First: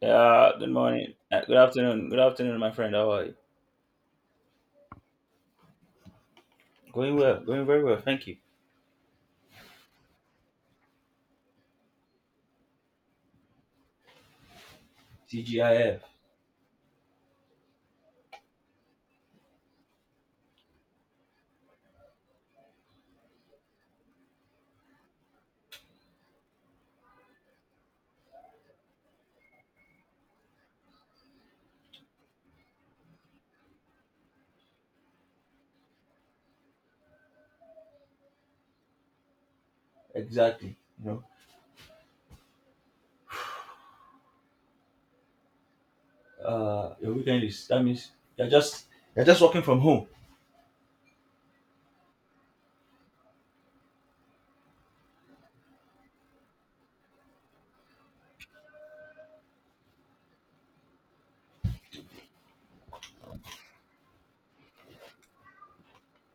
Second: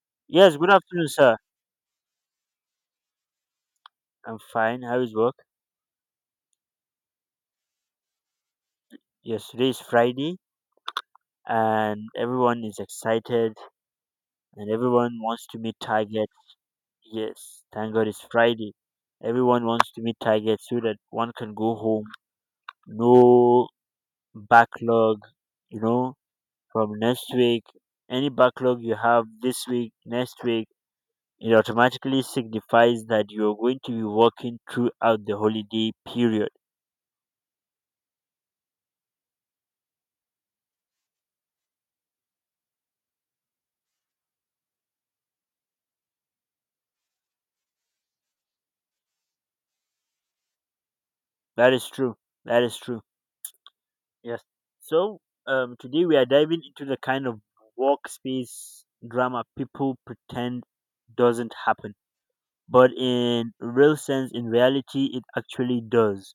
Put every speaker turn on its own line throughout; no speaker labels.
Yeah,
Yes, good
good
afternoon,
morning.
sir.
Good afternoon. Good afternoon, my friend. How are you?
I'm fine. How is work?
Going well. Going very well. Thank you.
Yes, today is Friday and everyone is excited and everyone wants to meet
CGIF.
target. Yes, thank God it's Friday. Everyone wants to meet target so that one can go home. No backlog, you know, from next week. Any backlog you have this week, next week, it automatically signifies that you're going to be working throughout the holiday period.
Exactly. You know, your weekend is that means you're just you're just working from home.
That is true. That is true. Yes. So, today we are diving into the kind of workspace drama people pretend doesn't happen, but in real sense, in reality, it actually does.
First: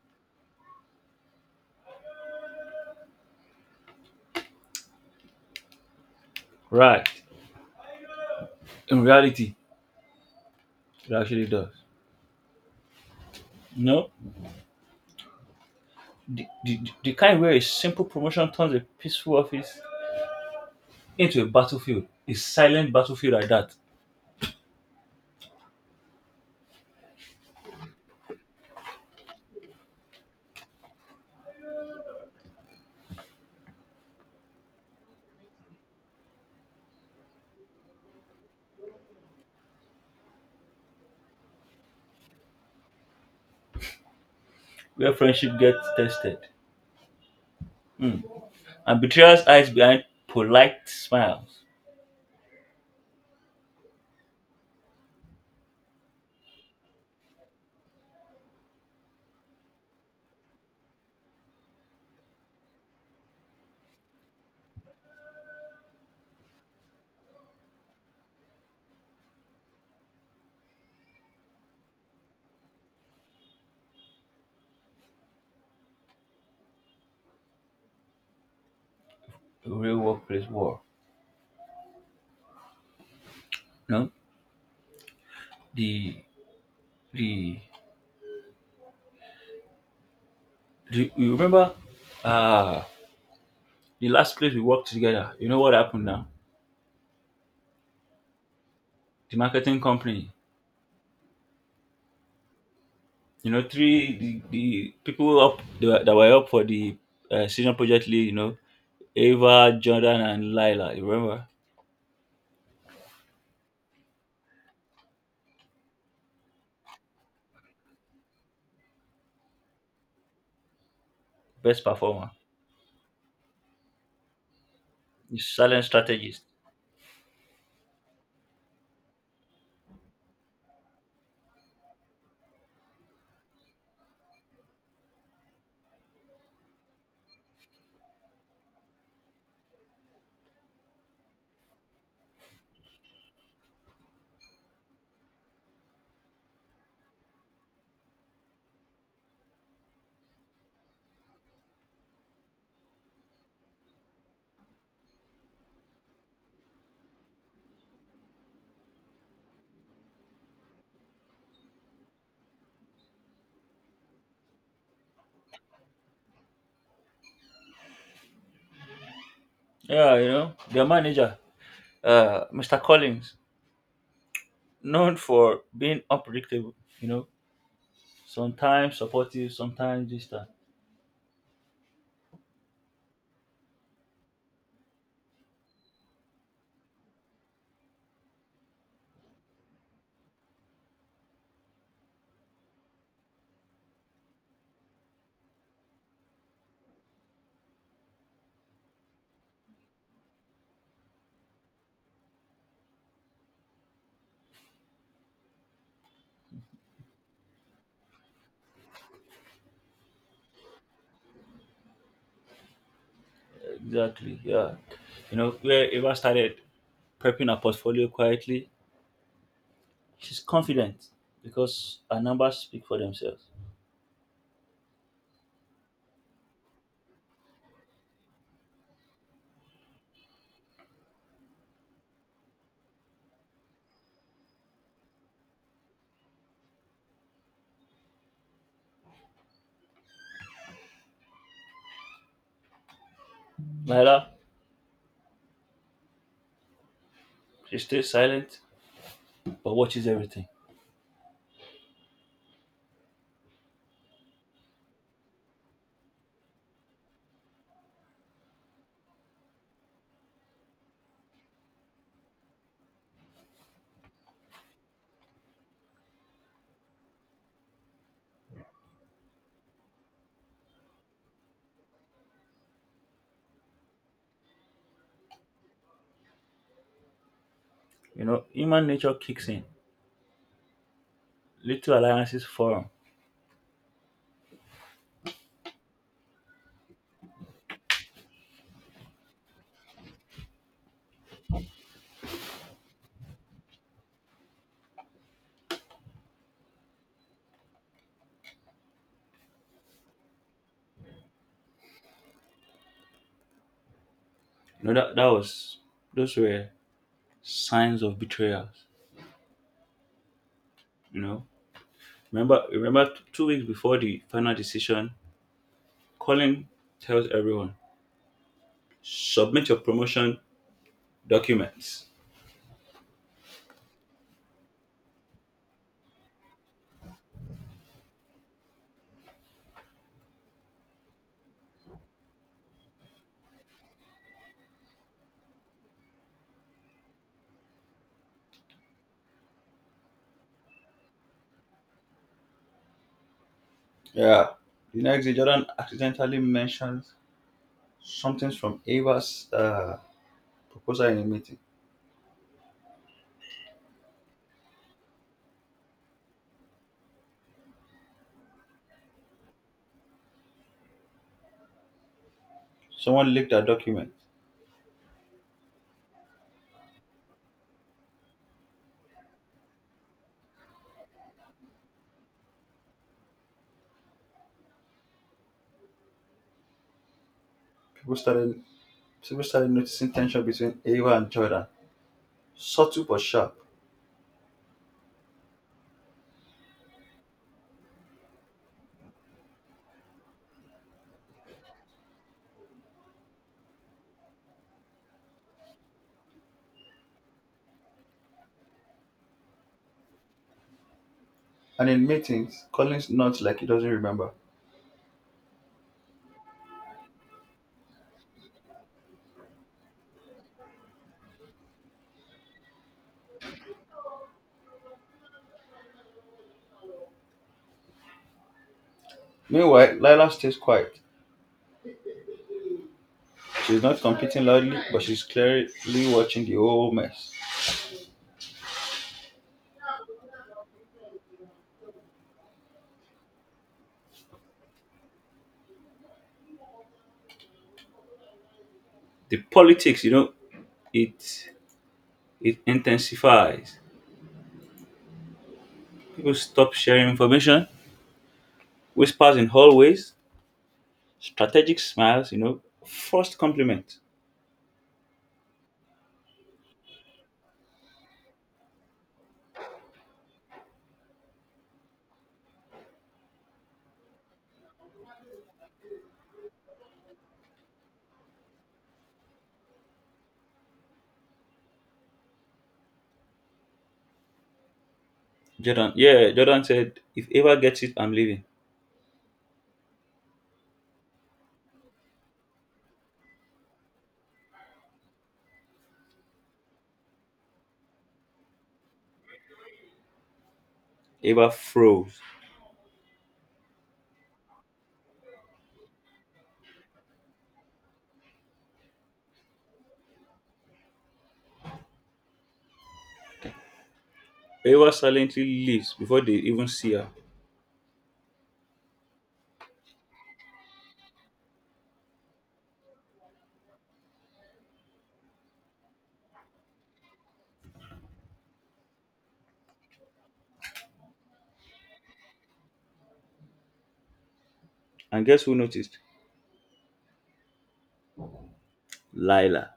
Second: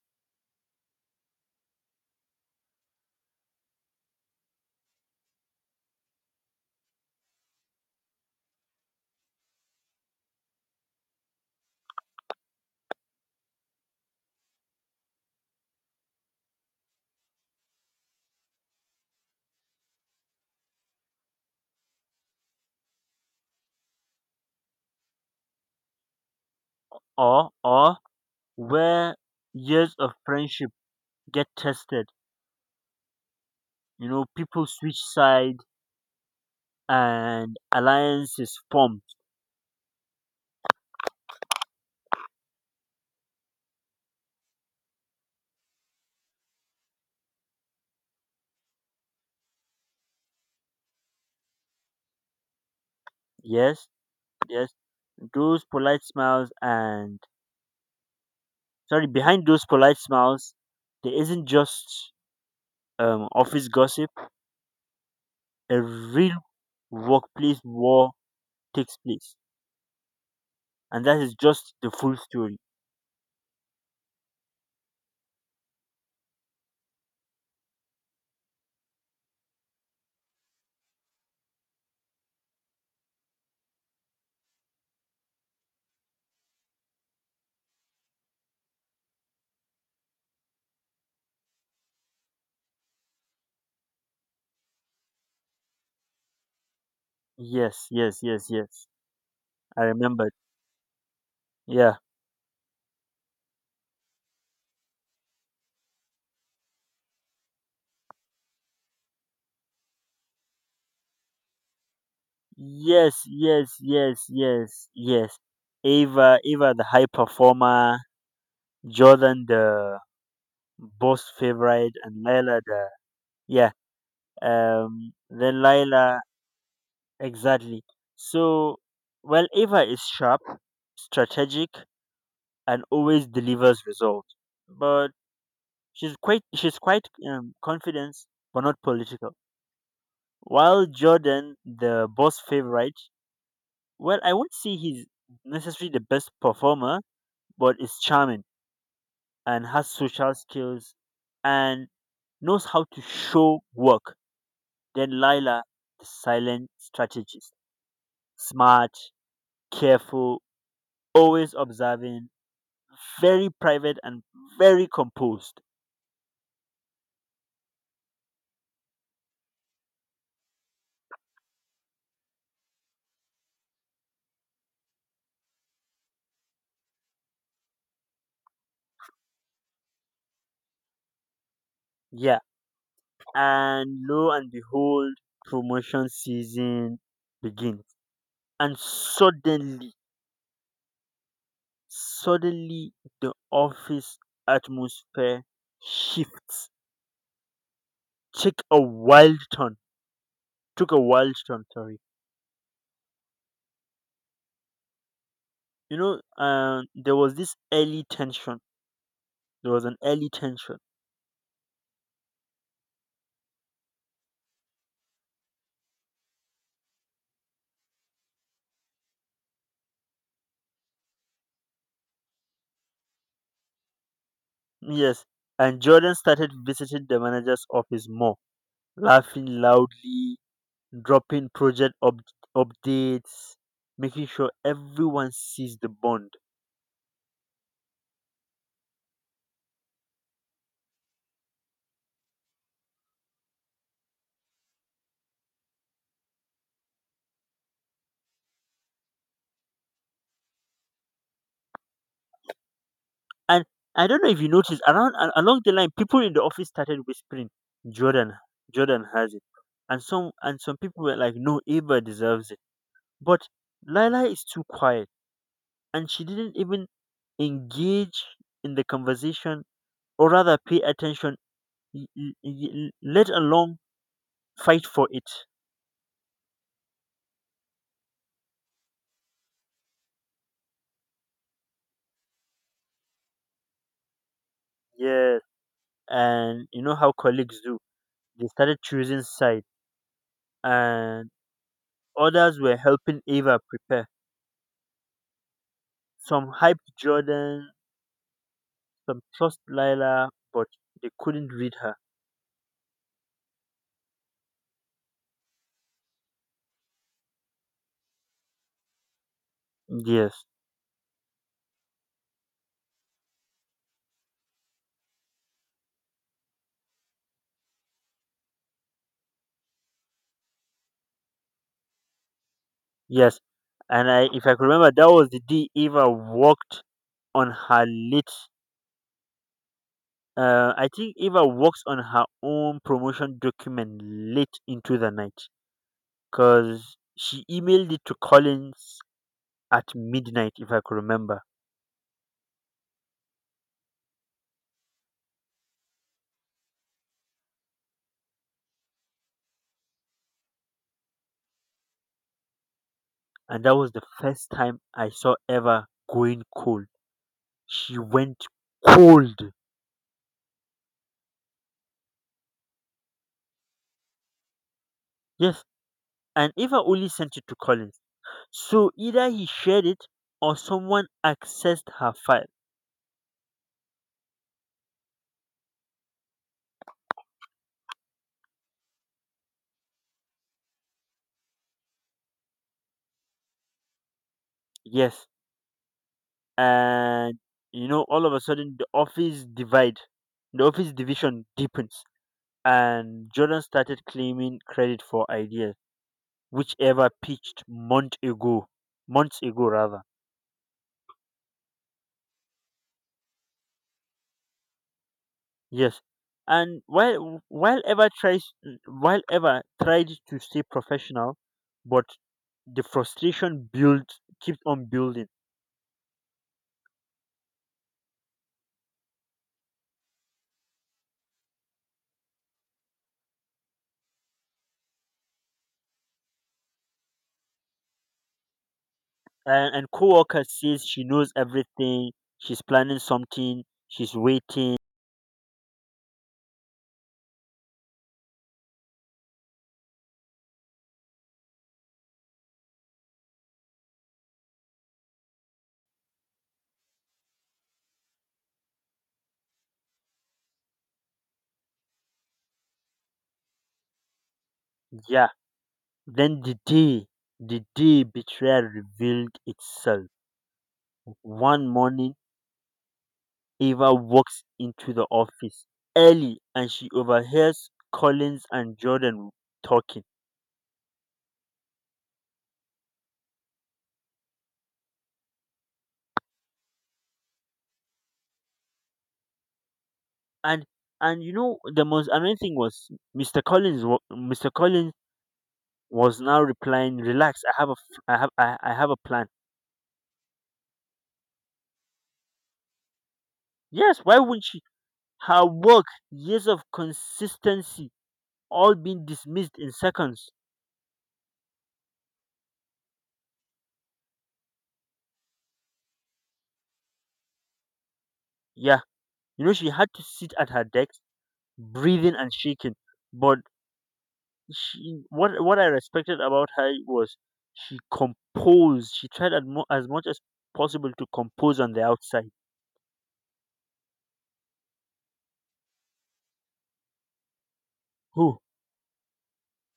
Right. In reality, it actually does. No, the kind where a simple promotion turns a peaceful office into a battlefield, a silent battlefield like that,
Or where years of friendship get tested. You know, people switch side and alliances formed.
where friendship gets tested. Mm. And betrayers hides behind polite smiles.
Yes, yes. Those polite smiles and sorry, behind those polite smiles, there isn't just office gossip, a real workplace war takes place. And that is just the full story.
A real workplace war. No, the The do you remember uh the last place we worked together? You know what happened now?
Yes, yes, yes, yes.
The marketing
I
company.
remembered. Yeah.
You know, three the people up that were up for the senior project lead. You know, Ava, Jordan, and Lila. You remember?
Yes, yes, yes, yes, yes. Ava the high performer, Jordan the boss
Best
favorite, and
performer,
Lila the yeah.
the
Then
silent
Lila
strategist.
exactly. So, well, Ava is sharp, strategic, and always delivers results. But She's quite confident but not political. While Jordan, the boss favorite, well, I won't say he's necessarily the best performer, but is charming and has social skills and knows how to show work. Then Lila, the silent strategist, smart, careful, always observing, very private and very composed.
Yeah, you know their manager, Mr. Collins, known for being unpredictable. You know, sometimes supportive, sometimes distant.
Yeah, and lo and behold, promotion season begins. And suddenly, the office atmosphere shifts. Take a wild turn. Took a wild turn. Sorry. You know, there was this early tension. There was an early tension.
Exactly. Yeah. You know, where Eva started prepping her portfolio quietly, she's confident because her numbers speak for themselves.
Yes, and Jordan started visiting the manager's office more, laughing loudly, dropping updates, making sure everyone sees the bond.
Myla, she stays silent but watches everything.
And I don't know if you noticed around along the line, people in the office started whispering, "Jordan, Jordan has it," and some people were like, "No, Ava deserves it." But Lila is too quiet, and she didn't even engage in the conversation, or rather, pay attention, let alone fight for it.
You know, human nature kicks in. Little alliances form.
Yes, and you know how colleagues do. They started choosing side, and others were helping Ava prepare. Some hyped Jordan, some trust Lila, but they couldn't read her.
You know that was those were signs of betrayals.
Yes,
You know, remember 2 weeks before the final decision, Colin tells everyone submit your promotion documents.
yes. And I, if I could remember, that was the day Eva worked on her late. I think Eva works on her own promotion document late into the night because she emailed it to Collins at midnight, if I could remember.
Yeah. The next day, Jordan accidentally mentioned something from Ava's proposal in a meeting.
And that was the first time I saw Eva going cold. She went cold.
Someone leaked a document.
Yes. And Eva only sent it to Collins, so either he shared it or someone accessed her file.
People started people started noticing tension between Ava and Jordan. Subtle but sharp.
Yes. And you know, all of a sudden the office divide, the office division deepens. And Jordan started claiming credit for ideas, whichever pitched month ago, months ago rather.
And in meetings, Collins nods like he doesn't remember.
Yes. And while ever tried to stay professional, but the frustration built keeps on building.
Meanwhile, Lila stays quiet. She's not competing loudly, but she's clearly watching the whole mess.
And co-worker says she knows everything, she's planning something, she's waiting.
The politics, you know, it it intensifies. People stop sharing information, whispers in hallways, strategic smiles, you know. First compliment.
Yeah, then the day, the day betrayal revealed itself, one morning Ava walks into the office early and she overhears Collins and Jordan talking.
Jordan, yeah, Jordan said, if Eva gets it, I'm leaving.
and and you know, the most annoying thing was Mr. Collins was now replying, "Relax, I have a f- I have I have a plan."
Eva froze.
Yes, why wouldn't she? Her work, years of consistency, all being dismissed in seconds.
Eva silently leaves before they even see her.
Yeah, you know, she had to sit at her desk, breathing and shaking. But she, what I respected about her was she composed. She tried as much as possible to compose on the outside.
And guess who noticed?
Oh,
Lila.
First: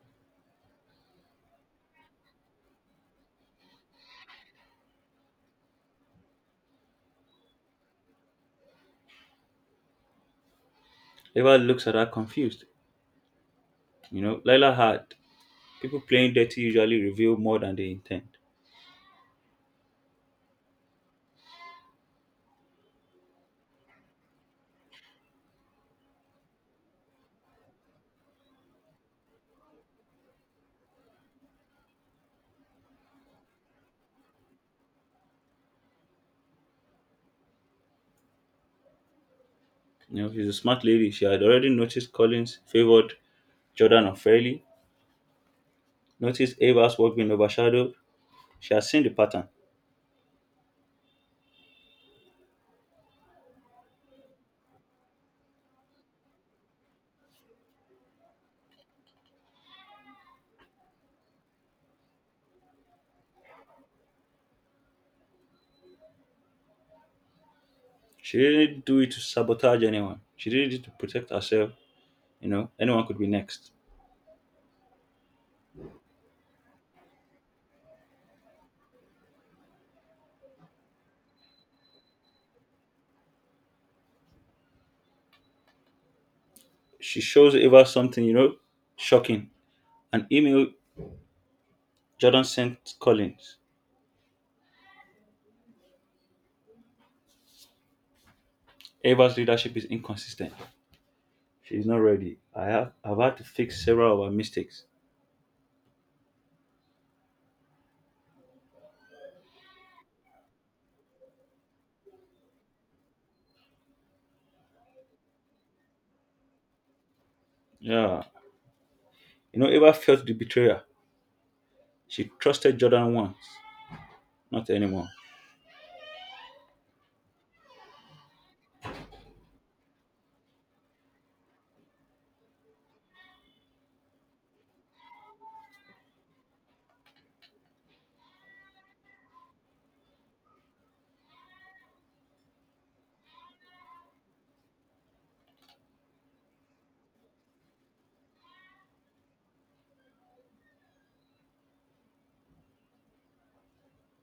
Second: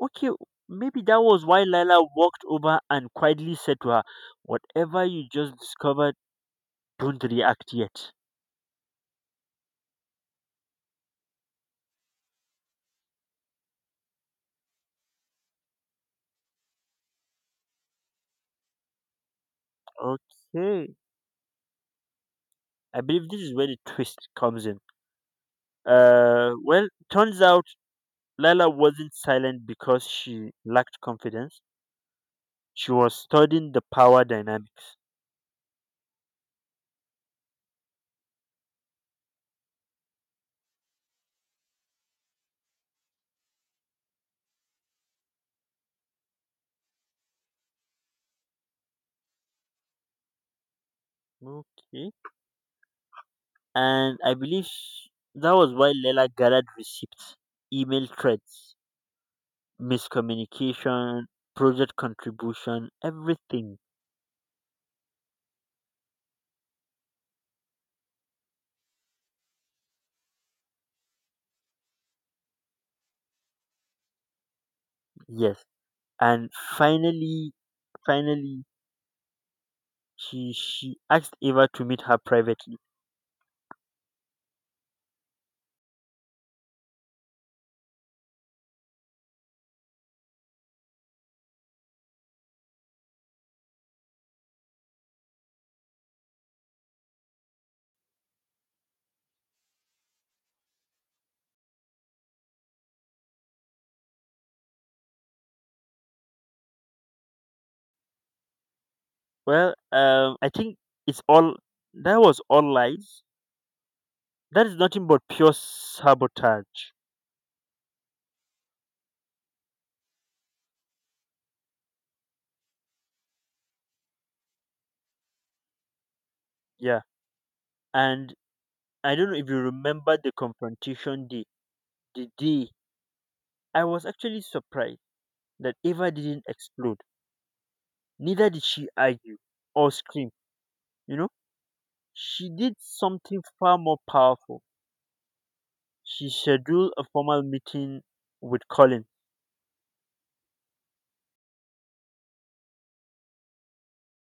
okay. Maybe that was why Lila walked over and quietly said to her, "Whatever you just discovered, don't react yet."
Eva looks at her confused. You know, Lila had people playing dirty usually reveal more than they intend.
Okay, I believe this is where the twist comes in. Well, turns out Lala wasn't silent because she lacked confidence. She was studying the power dynamic.
You know, she's a smart lady. She had already noticed Collins favored Jordan unfairly, noticed Eva's work being overshadowed. She had seen the pattern.
Okay. And I believe that was why Lala gathered receipts, email threads, miscommunication, project contribution, everything.
She didn't do it to sabotage anyone. She did it to protect herself. You know, anyone could be next.
Yes. And finally, finally, she asked Eva to meet her privately.
She shows Eva something, you know, shocking. An email Jordan sent Collins. Eva's leadership is inconsistent. She's not ready. I've had to fix several of her mistakes.
Well, I think it's all that was all lies. That is nothing but pure sabotage.
Yeah. You know, Eva felt the betrayer. She trusted Jordan once, not anymore.
Yeah. And I don't know if you remember the confrontation day. The day I was actually surprised that Eva didn't explode. Neither did she argue or scream. You know, she did something far more powerful. She scheduled a formal meeting with Colin.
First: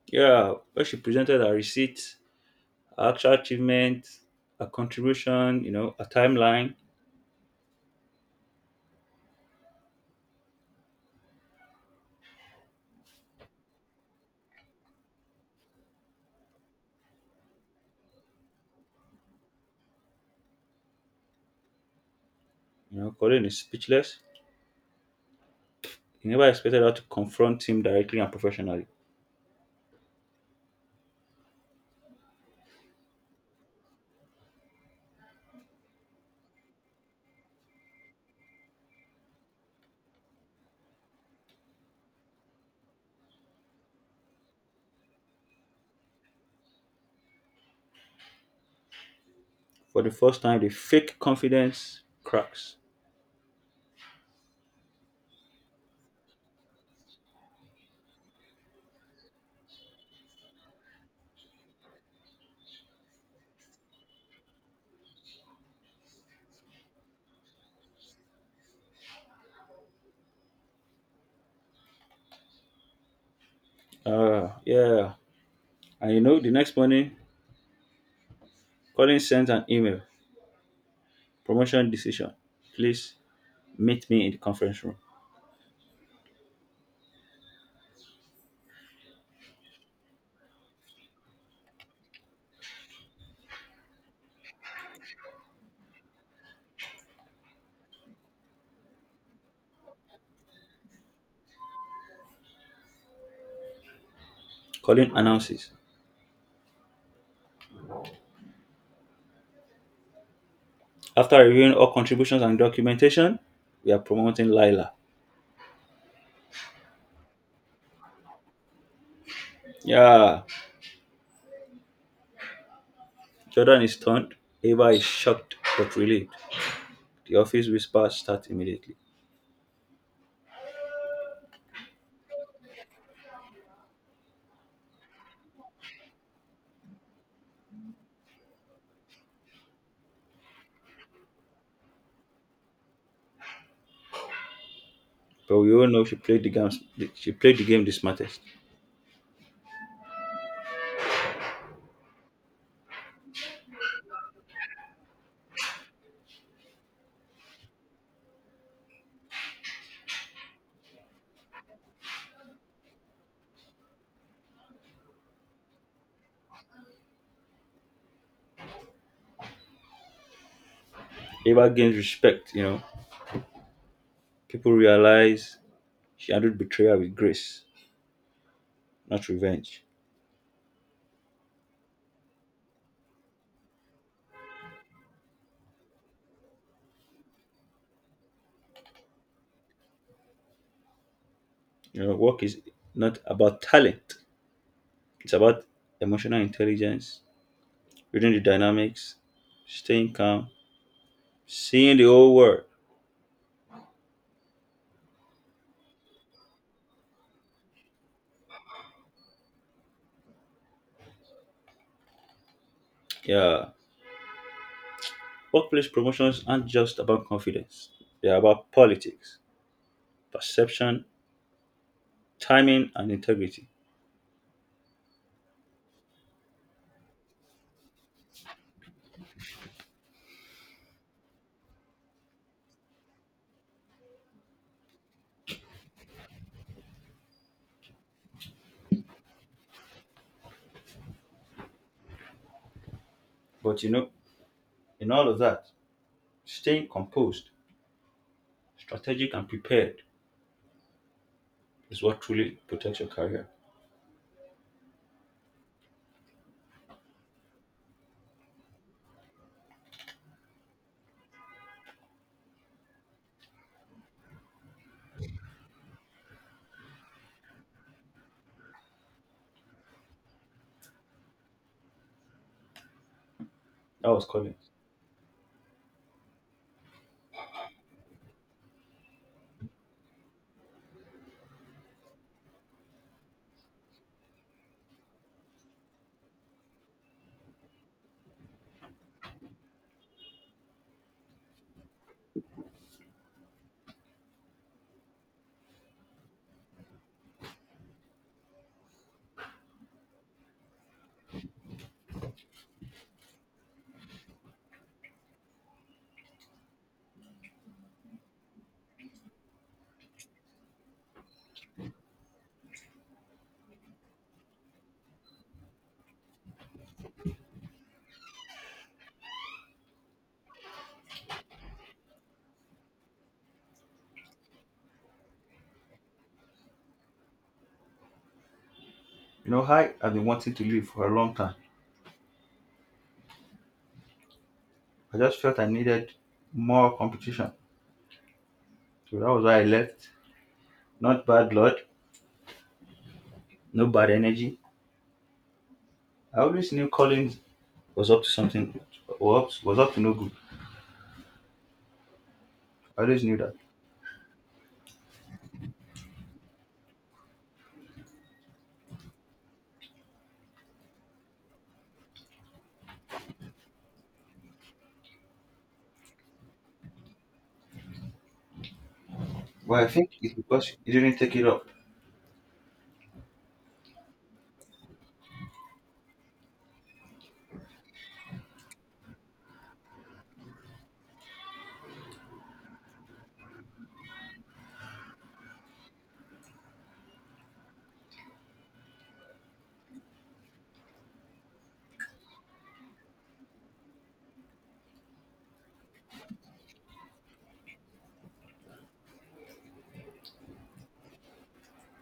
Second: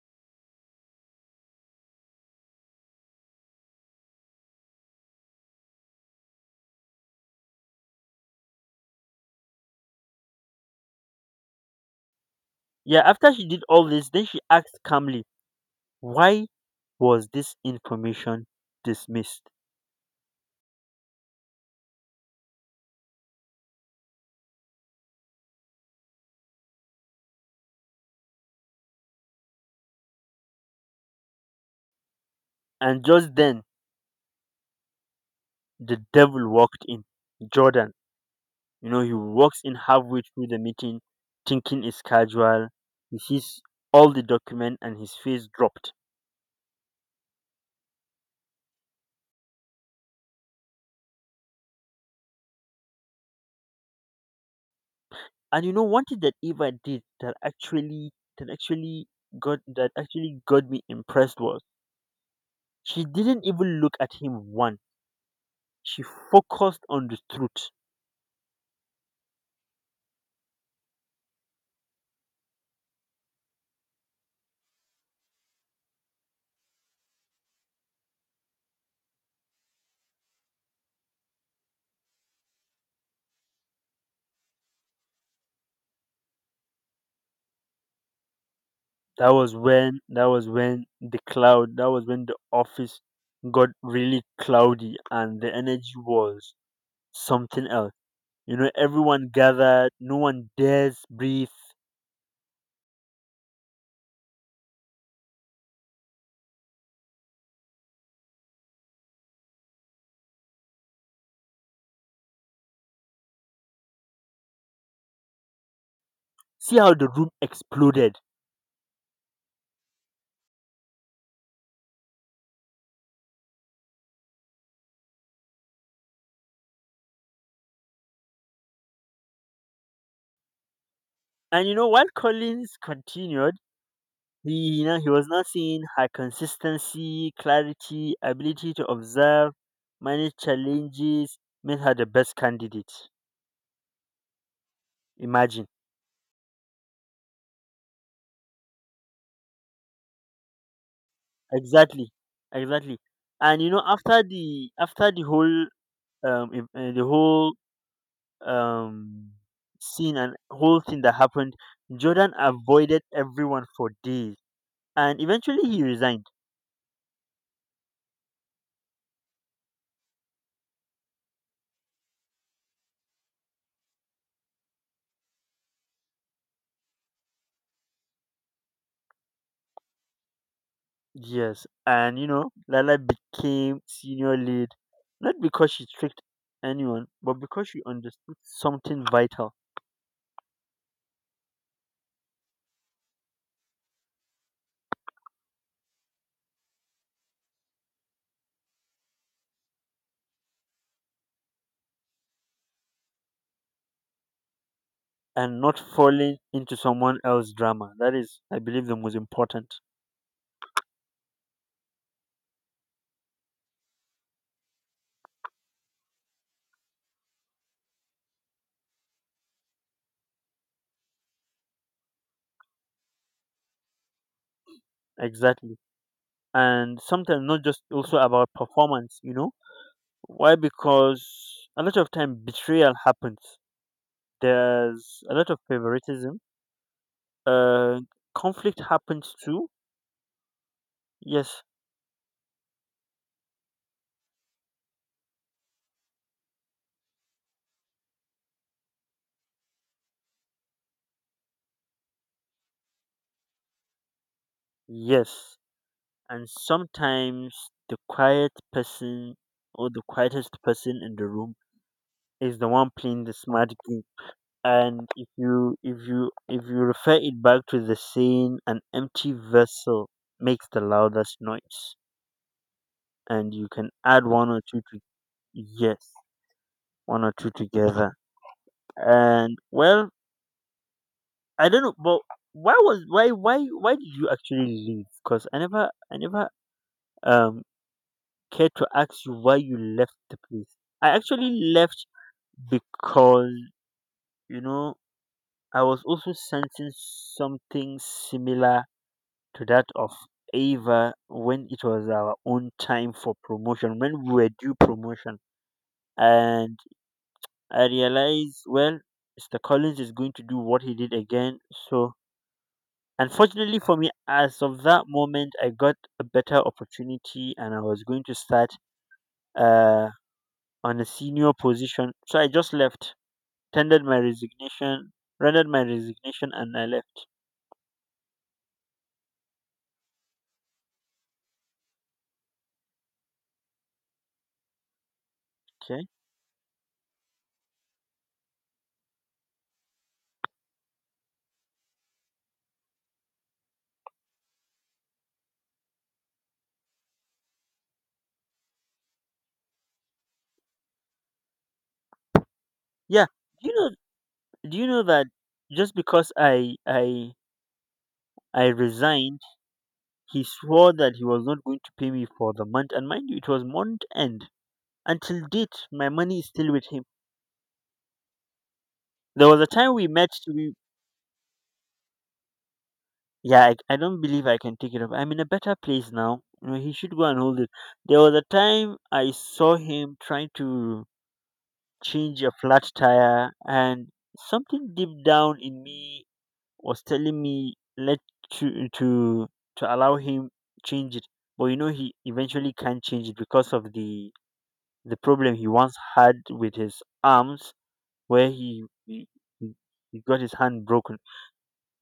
Yeah, when she presented her receipts, her actual achievement, her contribution, you know, a timeline,
Yeah, after she did all this, then she asked calmly, why was this information dismissed?
you know, Colin is speechless. He never expected her to confront him directly and professionally.
And just then, the devil walked in. Jordan. You know, he walks in halfway through the meeting thinking it's casual. He sees all the document and his face dropped.
For the first time, the fake confidence cracks.
And you know, one thing that Eva did that that actually actually got me impressed was she didn't even look at him once. She focused on the truth.
Yeah. And you know, the next morning, Colin sends an email promotion decision. Please meet me in the conference room.
That was when the cloud that was when the office got really cloudy and the energy was something else. You know, everyone gathered, no one dares breathe.
Colin announces. After reviewing all contributions and documentation, we are promoting Lila.
See how the room exploded.
Yeah. Jordan is stunned. Ava is shocked but relieved. The office whispers start immediately.
And you know, while Collins continued, he was now seeing her consistency, clarity, ability to observe, manage challenges, made her the best candidate.
But
Imagine.
we all know she played the game. She played the game the smartest.
Exactly. Exactly. And you know, after the whole the whole um scene and whole thing that happened, Jordan avoided everyone for days and eventually he resigned.
Ava gains respect. You know, people realize she handled betrayal with grace, not revenge.
Yes, and you know, Lala became senior lead not because she tricked anyone, but because she understood something vital
You know, work is not about talent, it's about emotional intelligence, reading the dynamics, staying calm, seeing the whole world.
and not falling into someone else's drama. That is, I believe, the most important.
Yeah. Workplace promotions aren't just about confidence, they're about politics, perception, timing, and integrity.
Exactly, and sometimes not just also about performance. You know why? Because a lot of time betrayal happens. There's a lot of favoritism. Uh, Conflict happens too. Yes,
But you know, in all of that, staying composed, strategic, and prepared is what truly protects your career.
yes, and sometimes the quiet person or the quietest person in the room is the one playing the smart game. And if you refer it back to the saying, an empty vessel makes the loudest noise, and you can
That was
add one or
Collins.
two to yes, one or two together. And well, I don't know, but why was why did you actually leave? Because I never um care to ask you why you left the place. I actually left because, you know, I was also sensing something similar to that of Ava when it was our own time for promotion, when we were due promotion. And I realized, well, Mr. Collins is going to do what he did again. So, unfortunately for me, as of that moment, I got a better opportunity and I was going to start. Uh, on a senior position. So I just left, tendered my resignation, rendered my resignation, and I left.
You know, hi, I've been wanting to leave for a long time. I just felt I
Okay.
needed more competition. So that was why I left. Not bad blood, no bad energy. I always knew Collins was up to something, was up to no good. I always
Yeah.
knew that.
Do you know? Do you know that just because I resigned, he swore that he was not going to pay me for the month? And mind you, it was month end. Until date, my money is still with him. There was a
But I
time we
think
met.
it's because
We
he didn't take it up.
yeah. I don't believe I can take it up. I'm in a better place now. You know, he should go and hold it. There was a time I saw him trying to change a flat tire, and something deep down in me was telling me let to to to allow him change it. But you know, he eventually can't change it because of the problem he once had with his arms, where he he got his hand broken.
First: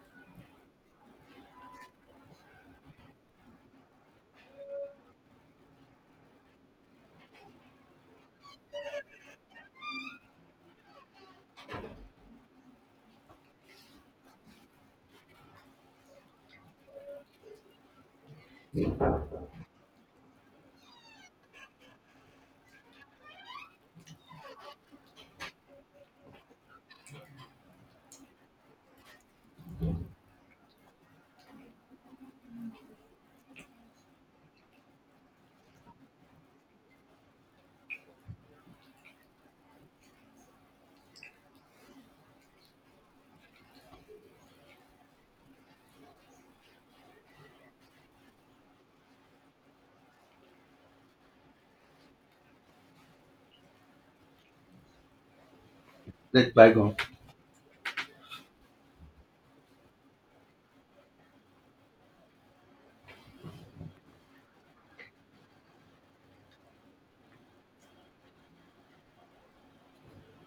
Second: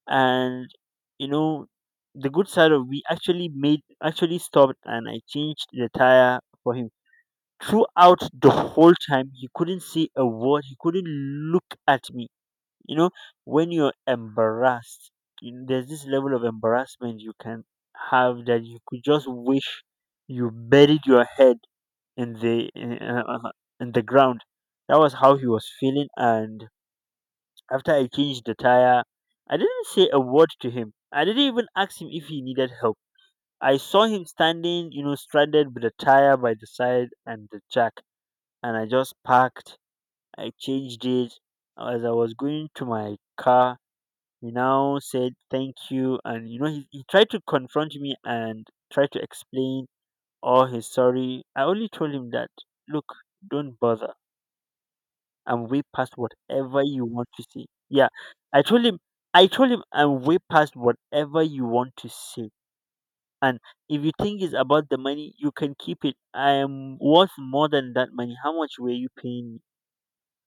And you know, the good side of we actually made actually stopped, and I changed the tire for him. Throughout the whole time he couldn't say a word, he couldn't look at me. You know, when you're embarrassed, you know, there's this level of embarrassment you can have that you could just wish you buried your head in in the ground. That was how he was feeling. And after I changed the tire, I didn't say a word to him, I didn't even ask him if he needed help. I saw him standing, you know, stranded with a tire by the side and the jack, and I just parked. I changed it. As I was going to my car, he now said thank you. And you know, he tried to confront me and try to explain, all his sorry. I only told him that, look, don't bother. I'm way past
Let
whatever
bygone.
you want to see. Yeah, I told him, I told him I'm way past whatever you want to see. And if you think it's about the money, you can keep it. I am worth more than that money. How much were you paying me?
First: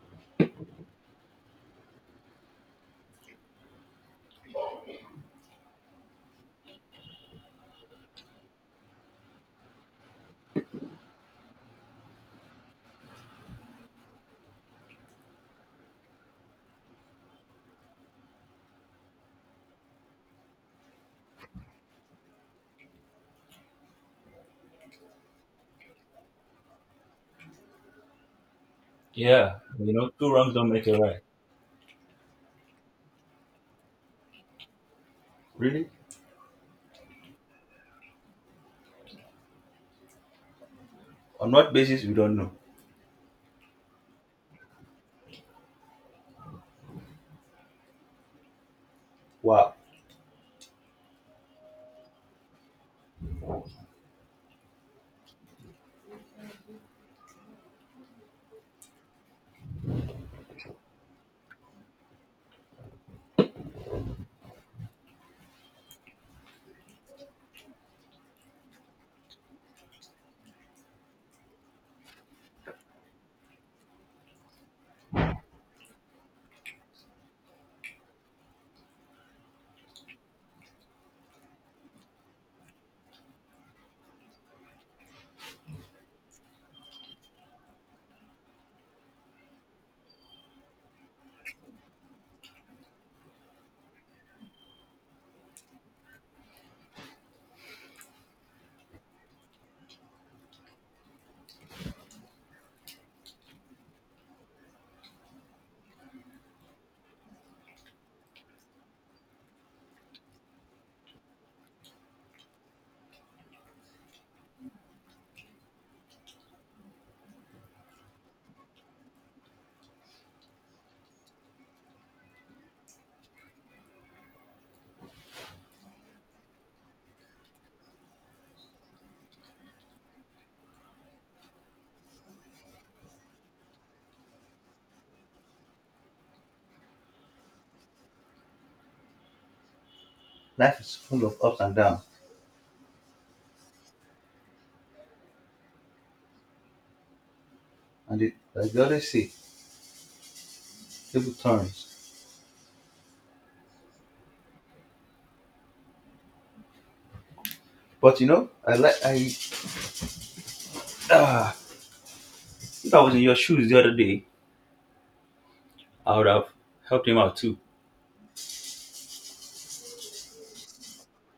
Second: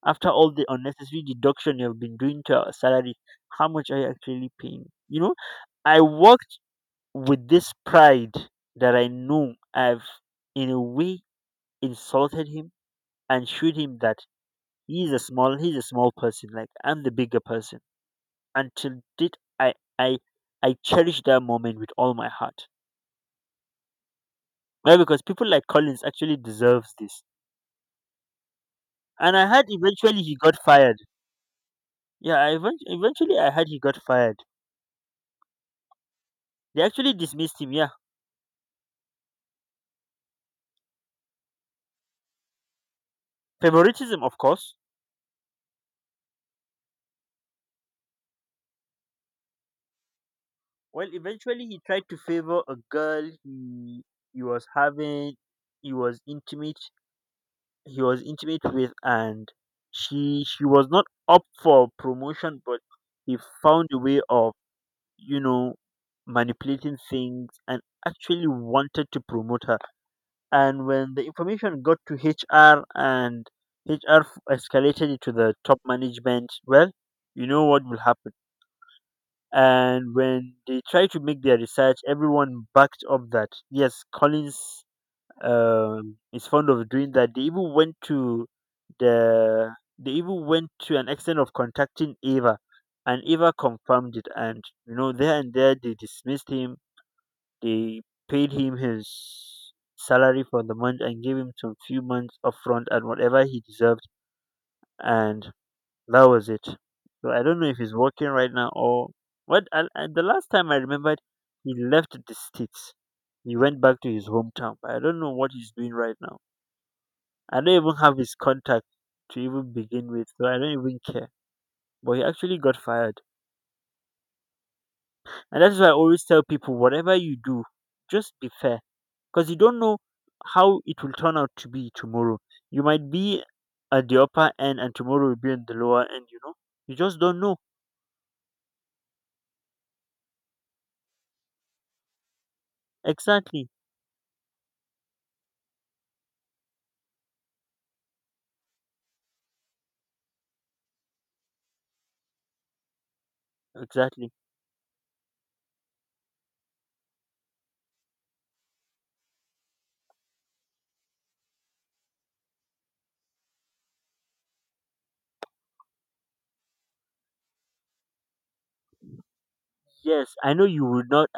After all the unnecessary deduction you've been doing to our salary, how much are you actually paying? You know, I worked with this pride that I know I've, in a way, insulted him and showed him that he's a small person. Like I'm the bigger person. Until did I, I cherish that moment with all my heart. Why? Because people like Collins actually deserves this. And I
Yeah,
had
you know,
eventually
two
he
wrongs
got
don't make
fired.
a right.
Yeah, I event- eventually I had he got fired.
Really?
They actually dismissed him. Yeah,
On what basis, we don't know.
Favoritism, of course.
Wow,
Well, eventually he tried to favor a girl he was having he was intimate he was intimate with. And she was not up for promotion, but he found a way of, you know, manipulating things and actually wanted to promote her. And when the information got to HR and HR escalated it to the top management, well, you know what will happen. And when they tried to make their research, everyone backed up that yes, Collins, is fond of doing that. The they even went to an extent of contacting Ava, and Ava confirmed it. And you know, there and there, they dismissed him. They paid him his salary for the month and gave him some few months upfront and whatever he deserved. And that was it. So I don't know if he's working right now or what. The last time I remembered, he left the states. He went back to his hometown, but I don't know what he's doing right now. I don't even have his contact to even begin with, so I don't even care. But he actually got fired, and that's why I always tell people: whatever you do, just be fair, because you don't know how it will turn out to be tomorrow. You might be at the upper end, and tomorrow will be in the lower end. You know, you just don't know
life is full of ups and downs.
exactly.
And it, like they always say, table turns.
Exactly.
But you know, I like, I, ah, if I was in your shoes the other day, I would have helped him out too.
Yes, I know you would not.